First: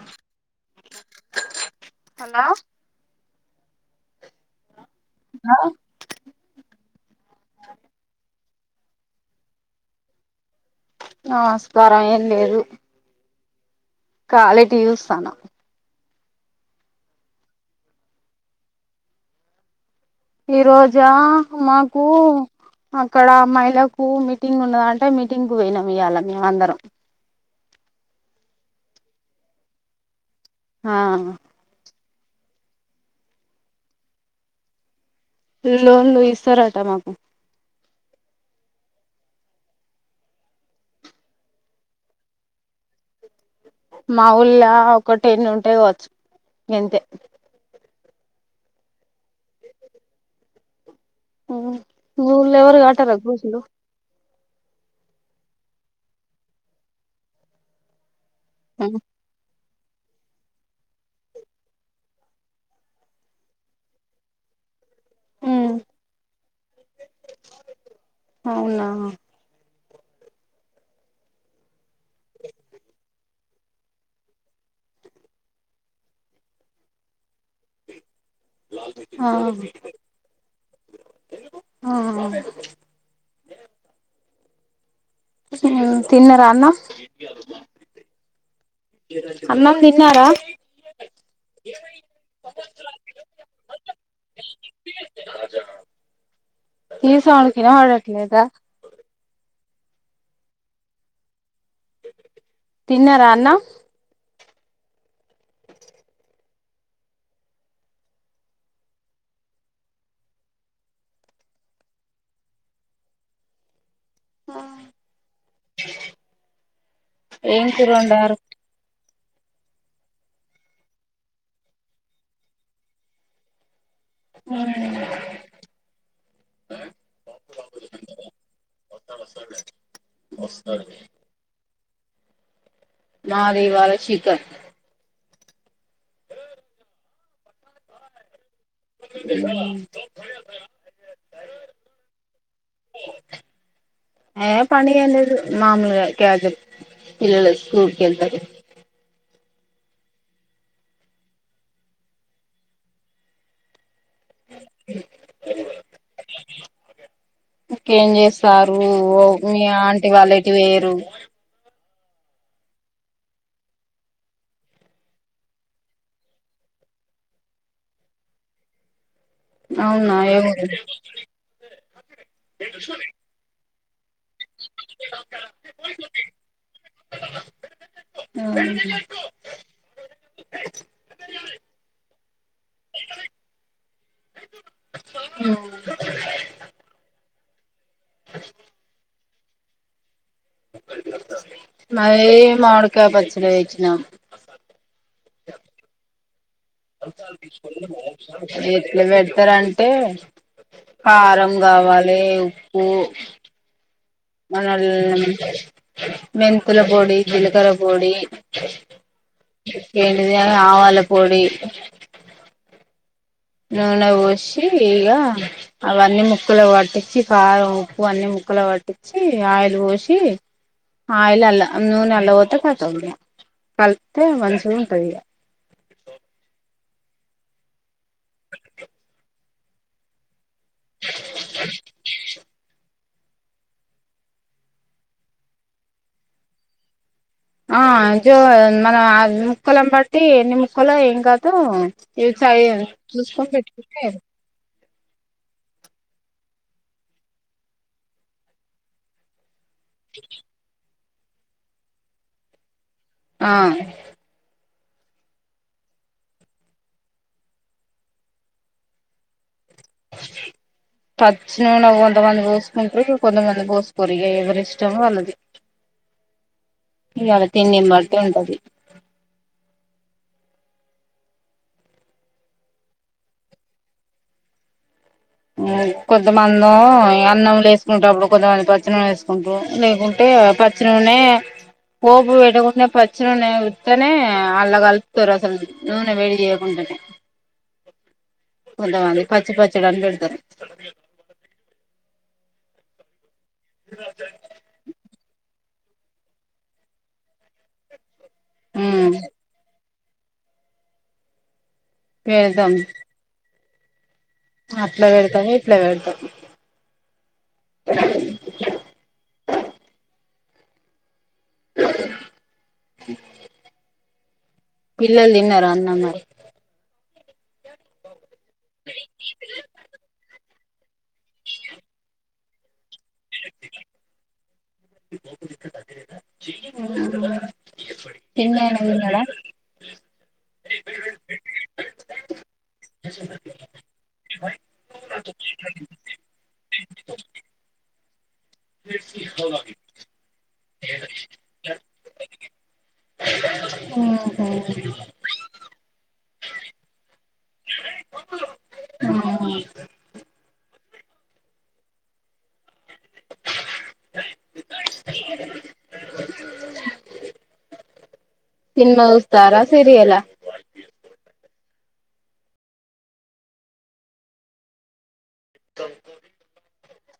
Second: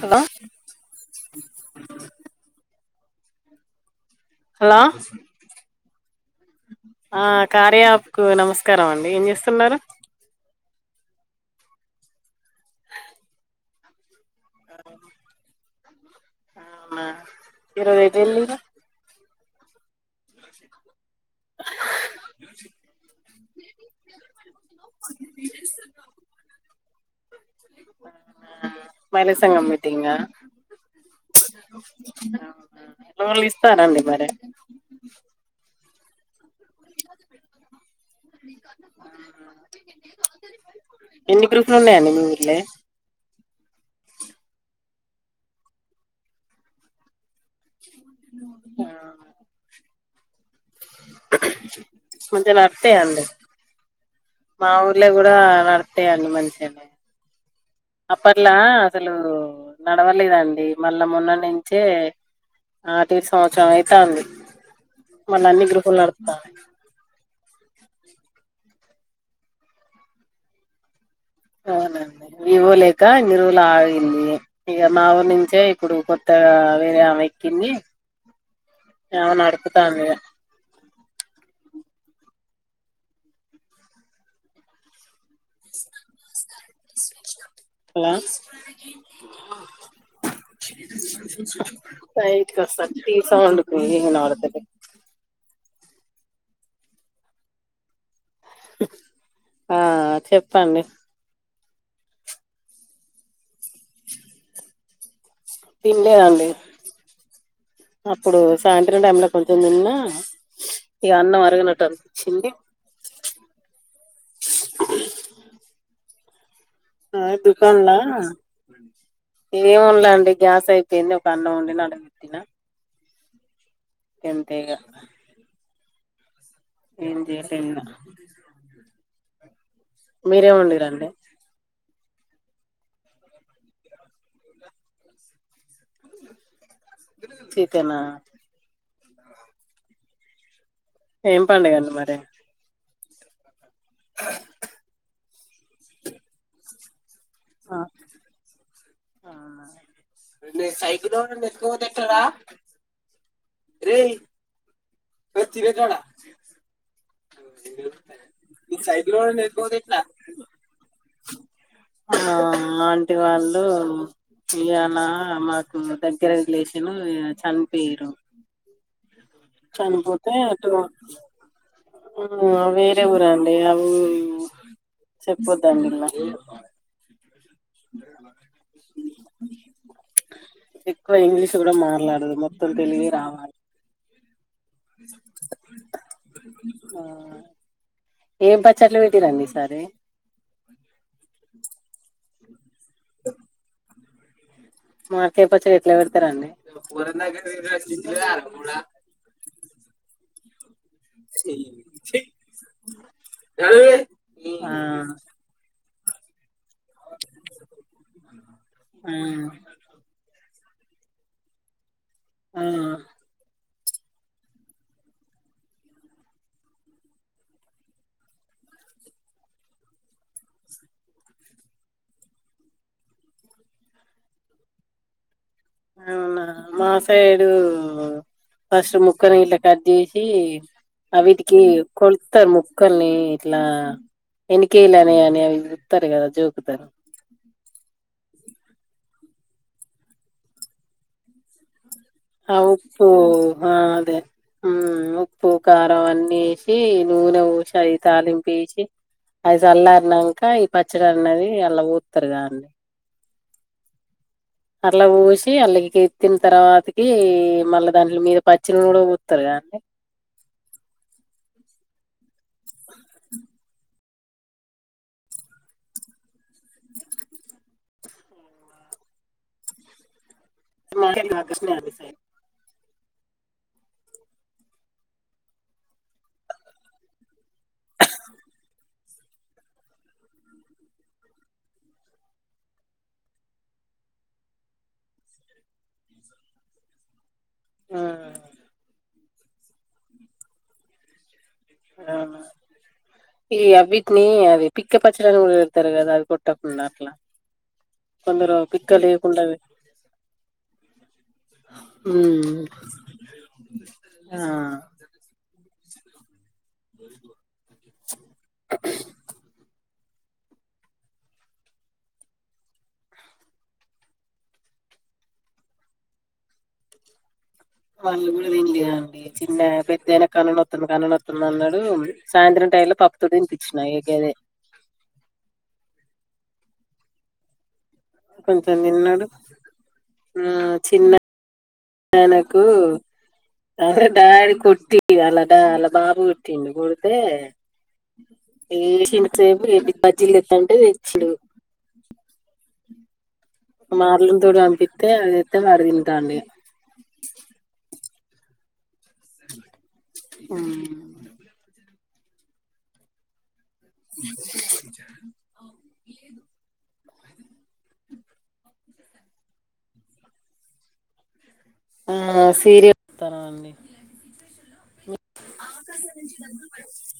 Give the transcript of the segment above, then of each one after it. హల hello hello స్కారం అండి ఏం చేస్తున్నరు నమస్కారం ఏం లేదు ఖాళీ టీ చూస్తానా ఇరవై తేల్లిగా ఈ రోజా మాకు అక్కడ మైళ పూల్ మీటింగ్ ఉన్నదంటే మీటింగ్ కు పోయినాము ఇయ్యాల మేమందరం మైల సంగం మీటీంగ ఆ లోన్లు ఇస్తారండి మరి లోన్లు ఇస్తరట మాకు ఎన్ని గ్రూప్లు ఉన్నాయండి మీ ఊళ్ళే మా ఊళ్ళ ఒక టెన్ ఉంటయి కావచ్చు గంతే ఆ ఉ ఊళ్ళ మంచిగా ఎవర్ గట్టరా నడుస్తాయండి గ్రూప్ లు మా ఊర్ల కూడా నడ్తయి మంచిగనే అప్పట్లా అసలు నడవలేదండి మళ్ళా మొన్న నుంచే ఆటిట్ సంవత్సరం అయితాంది మళ్ళ అన్ని గ్రూప్ లు నడ్తానయి అవునా అవునండి ఇవోలేక ఇన్ని రోలు ఆగింది ఇక నా ఊరు నుంచే ఇప్పుడు కొత్త ఆ వేరె ఆవెక్కింది ఆ ఆమె నడుపుతాంది ఇగ ఆ తిన్నరా అ హలో అన్నం తిన్నారా? ప్రైవేట్కస్త టి వి సౌండ్కు ఏం వినపడతలే. టి వి సౌండ్ కి ఇనపడట్లేదా? ఆ చెప్పండి. తిన్నారా అన్నం తినలేదండి, అప్పుడు సాయంత్రం టైంలో కొంచెం తిన్నా. ఇగ అన్నం అరగనట్టు అనిపించింది. ఆ ఆ దుకాన్ల ఏవండలా అండి గ్యాస్ అయిపోయింది, ఒక అన్నం వండిన ఆడపెట్టినా ఉమ్ ఏం చేసేది లా వస్తారు నాది ఇవాళ చికన్ చికనా? ఉమ్ ఏం పడగండి మరి? ఏ పని ఏం లేదు, మాముూలుగా క్యాజువల్ పిల్లలు స్కూల్కెళ్తారు సైకిలు ఎవరైనా ఎత్తుకపోతే ఎట్టరా? రేయ్ మే తినే కాడ ఇంకేం చేస్తారు ఓ మీ ఆంటి వాళ్ళ ఎటు పోయిర్రూ? ఆ ఆ ఆంటి వాళ్ళు తియానా మాకు దగ్గర రిలేషను చనిపోయిర్రు. అవునా చనిపోతే ఏ అటు ఊరు వేరే ఊరండి అది చెప్పొదండి ఇలాగే ఉహు ఎక్కువ ఇంగ్లీష్ కూడా మాట్లాడద్దు, మొత్తం తెలుగే రావాలె. ఆ ఏం పచ్చట్లు పెట్టిరండి? సరే మాయి మామిడి కాయ పచ్చడి ఏయించినం మార్కేటు చేతిలో పెడతరండి ఎట్లా పెడతరంటే కారం కావాలె, ఉప్పు ఆ మనల్ మెంత్ తుల పొడి, జీలకర్ర పొడి, ఆ ఏంటిది ఆవాల పొడి ఆ నూనె పోసి ఇగ అవన్నీ ముక్కులో కట్టిచ్చి కారం ఉప్పు అన్ని ముక్క అల వట్టిచి, ఆయిల్ పోసి ఆయిల్ ఆల్ నూనె అల్ల పొత్తే కతం కల్ప్ తే మంచిగ ఉంటదిగ అవునా మా సైడు ఫస్ట్ ముక్కలు గిట్లా కట్ చేసి అవిటికి కొల్తార్రు ముక్కల్ని ఇట్లా ఎనకే ఇలానే అని అవినిపిత్తారు కదా జోకుతారు ఆ జో మన ముక్కలం బట్టి ఎన్ని ముక్కలు ఏం కాదు అప్పు అదే ఉప్పు కారం అన్ని ఏషి నూనె బోషి అయి తాలింపేసి అయి చల్లారనాంక ఈ పచ్చడి అన్నది అల్ల బోత్తరు గా ఆ అట్లా పోసి అల్ళకి ఎత్తిన తర్వాతకి మళ్ళీ దాంట్లో మీద పచ్చి నూనె గూడా పోత్తారు కాండి పచ్చి నూనె కొంతమంది పోసుకుంటారు ఇ కొంతమంది పోసుకోరు ఇగ ఎవరిష్టం వాళ్ళది ఇయాళ తిండిని బట్టి ఉంటది కృష్ణ అనుై కొంతమందో అన్నం లేసుకుంటప్పుడు కొంతమంది పచ్చని వేసుకుంటారు లేకుంటే పచ్చినూనె పోపు వెట్టకుండా పచ్చ నూనె ఉత్తనే అళ్లా కలుపుతారు అసలు నూనె వేడి చేయకుండా ఉమ్. కొంతమంది పచ్చి పచ్చడని పెడతారు ఈ అబిక్నీ అది పిక్క పచ్చడని ఇతారు కదా అవి కొట్టకుండా అట్లా కొందరు పిక్కలు ఉమ్ వయకుండా ఉమ్ పెడతాం ఆ అట్లా వెడతా ఎట్లా వెడతా పిల్లల్ది న్నార అన్న మరి వాళ్ళు కూడా వింలేదండి చిన్న పెద్దన కన్న కన్నా వత్తాన్నాన్నాడు సాయంత్రం టై లో ప తడు తీచ్చ నాకే కొంచెం చిన్నాయన తిన్నాడా తిన్నాడు ఆ చిన్న ననకు డాడి కొట్టి అలా డా అలా బాబు కుటిడి కూడితే ఏ చిం సేపు బజ్జీలుస్తంటే తెచ్చడు మాల్లుని తోడు పంపిత్తే అతే మరి తింటాన్ని ఆ సినిమా చూస్తారా, సీరియలా? ఆ సీరియల్ చూస్తామండి.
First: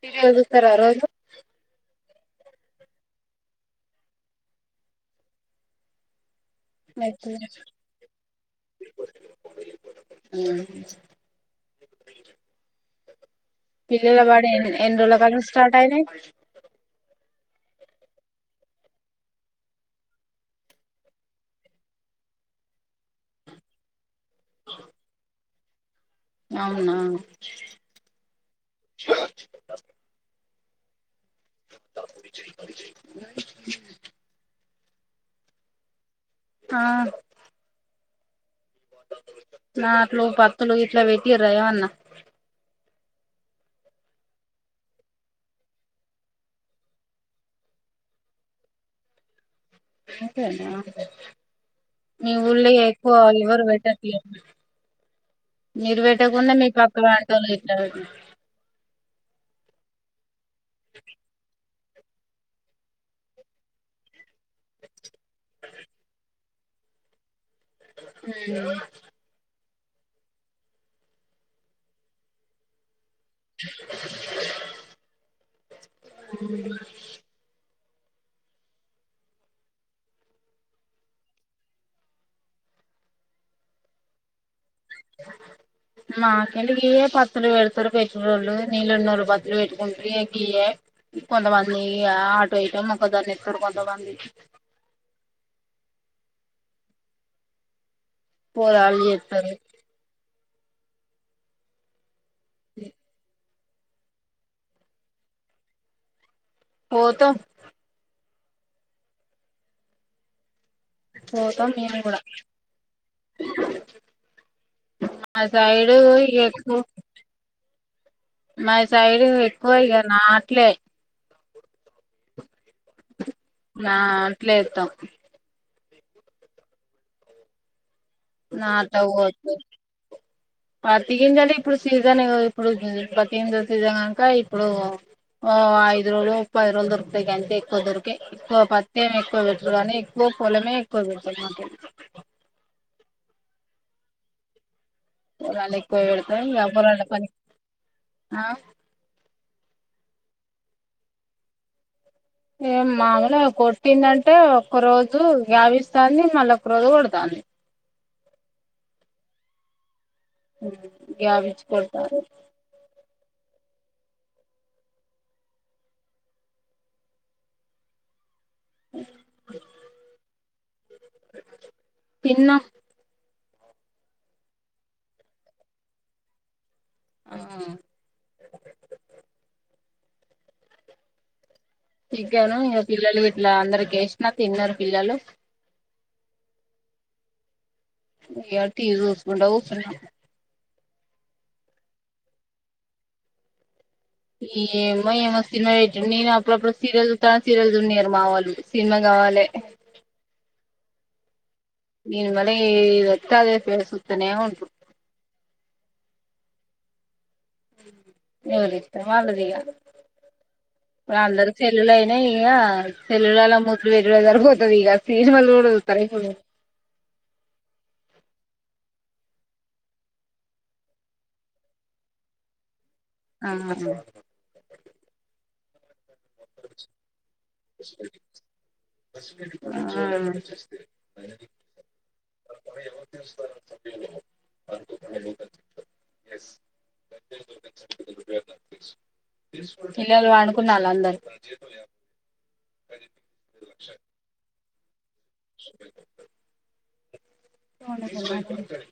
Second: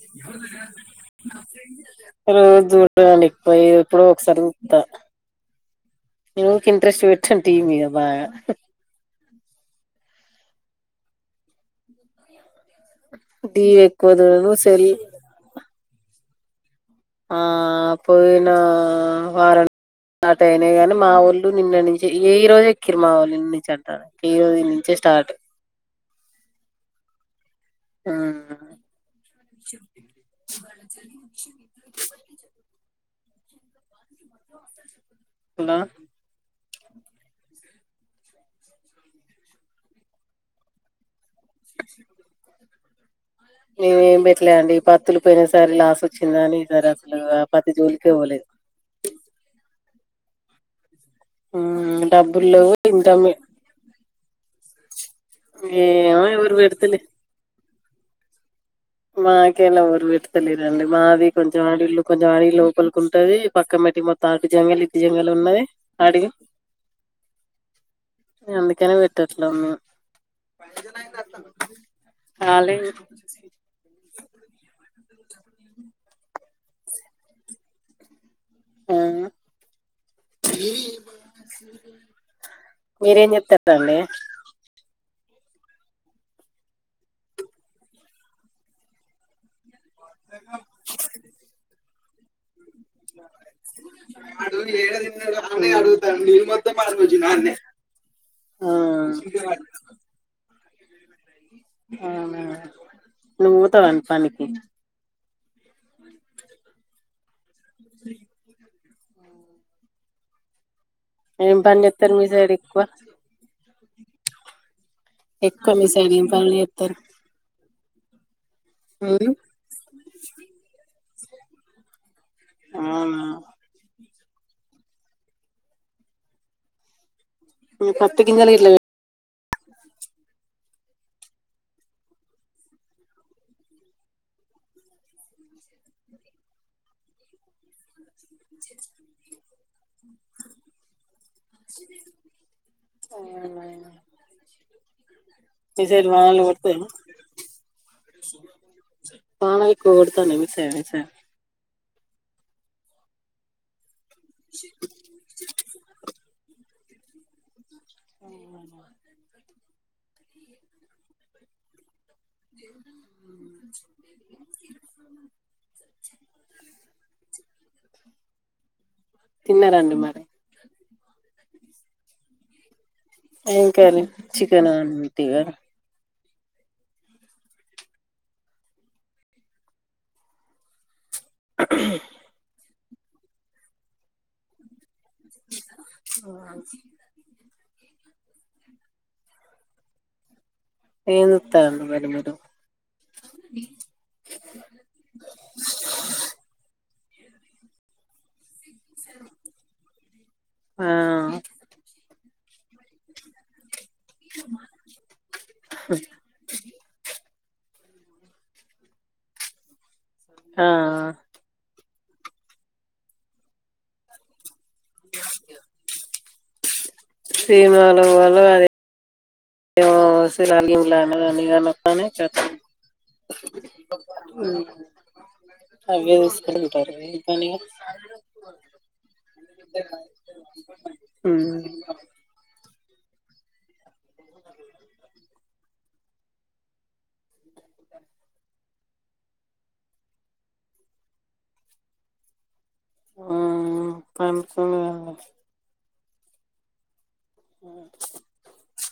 సీరియల్ చూస్తారా రోజు శ రోజు చూడ్డానికి పోయి ఇప్పుడో ఒకసారి చూత్తా ఈనే ఊకె ఇంట్రెస్ట్ పెట్టం టీవి మీద బాగా ఉమ్ టీవీ ఎక్కువ పిల్లల పడి చూడను ఎన్ సెల్ ఎన్ని రోజుల కాట స్టార్ట్ అయినయి ఆ పోయినా వారం అట అయినయ్ గని మా ఒళ్ళు నిన్న నుంచి, ఈ రోజు ఎక్కిరు మా ఒళ్ళు ఇంటి నుంచి అంట. ఈ రోజు నుంచే స్టార్ట్ అవునా ఆ చష హలో! ఆ నాట్లు, పత్తులు ఇట్లా పెట్టిర్ర రా ఏమన్నా? నేను ఏం పెట్టలే అండి పత్తులు పోయిన సారి లాస్ వచ్చింది. కాని ఈ సారి అసలు ఆ పత్తి జోలికే పోలే. అయిపోయిందా? మీ డబ్బులు ఊళ్ళో లేవు ఎక్కువ ఇన్కమ్ ఎవ్వరూ పెట్టట్లేదు. మీరు ఏమో ఎవరు పెట్టకున్న మీ పెడతలే పక్క టోల్లు ఎట్లా పెట్టినారు? మాకెల్లి ఎవరు పెడతాలేదండి మాది కొంచెం. ఇళ్లు కొంచెం అడవి లోపలికి ఉంటది పక్క మట్టి మొత్తం అటు జంగలి ఇటు జంగల్ ఉన్నది ఆడివి [inaudible] అందుకనే పెట్టట్లే మేము కాలేదు ఉం [inaudible] ఆ [inaudible] మీరేం చెప్తారండి. మా సైడ్ పత్తులు పెడతారు. పెట్టెటోళ్లు నీళ్ళు ఉన్నోళ్లు పత్తులు పెట్టేటోళ్ గుంట కీ ఏ కొంత మంది ఆ వాడు ఏడ తిన్నాడు అని ఆ అడుగుతా నీళ్లు మొత్తం పారపోసిండానే. పోరాగాల్లూ చేత్తారు. ఆ [inaudible] నువ్వు పోతావా పనికి? పోతా సై ఏ పోతాం పని మేము చేస్తారు కూడా మీ సైడ్ ఎక్కువ. మా ఎక్కువ మీ సైడ్ ఏం పనులు ఎక్కువ చెప్తారు మా సైడ్ ఉమ్ ఎక్కువ ఇగ నాట్లే అవునా నాట్లు ఏత్తం. మ్ పత్తి గింజలు గిట్ల బ [inaudible] పత్తి గింజలు ఇప్పుడు సీజన్ ఇప్పుడు పత్తి గింజలు సీజన్ అంతా ఇప్పుడు ఓ ఐదు రోజులు పది రోజులు దొరుకుతాయి గంతే ఎక్కువ పత్తేమ్ ఎక్కువ పెట్టరు కానీ ఎక్కువ పొలమే ఎక్కువ పెడుతారు మాకు. అవునా పొలాలు ఎక్కువ పెడుతారు వ్యాపారాలు పని ఆ పామై ఎక్కువ కోడుతానయా మీ సైడ్ ఈ సారి ఏం మామూలే కొట్టిందంటే ఒక్క రోజు గ్యాప్ ఇస్తాంది మళ్ళా. రోజూ కొడతాంది. అవునా గ్యాప్ ఇచ్చి కొడతాంది. అవునా తిన్నారండి మరి? తిన్నా ఏం కర్రీ చికెన్ ఆంటివి కదా అహ్ హూ చికెన్ ఇగ పిల్లలు గిట్ల అందరికి ఏసిన తిన్నారు పిల్లలు. ఆ ఇగ టీవీ చూసుకుంటా కూసున ఏం చూతర్ర్ మరి మీరు ఏమో ఎమో సినిమా పెట్టిండు నేను అప్పుడప్పుడు సీరియల్ చూత అంటే సీరియల్ చూడనియరు మా వొళ్ళు. సినిమా కావాలే ఆ ఇని మనే ఏది వతే అది సుతానే ఉంట్రు ఎవలి ఇష్టం వాళ్లదిగా. ఆ సేల్లులయినా ఇక సేల్లులలో ముద్దులు పెట్ డే జరిపోతది ఇక సినుమాలు కూడా చూతరా ఇప్పుడు. సినిమాలో వాళ్ళు అదే ఏమో వాసుల నీవు ఆ [unintelligible] ఉమ్ అవే చూసుకుంటూ ఉంటారు ఇకానిగా ఉమ్ ఆ [unintelligible] ట పిల్లలు పడుకున్నళ్ళు అందరు ఆ ఆ పన్ [unintelligible]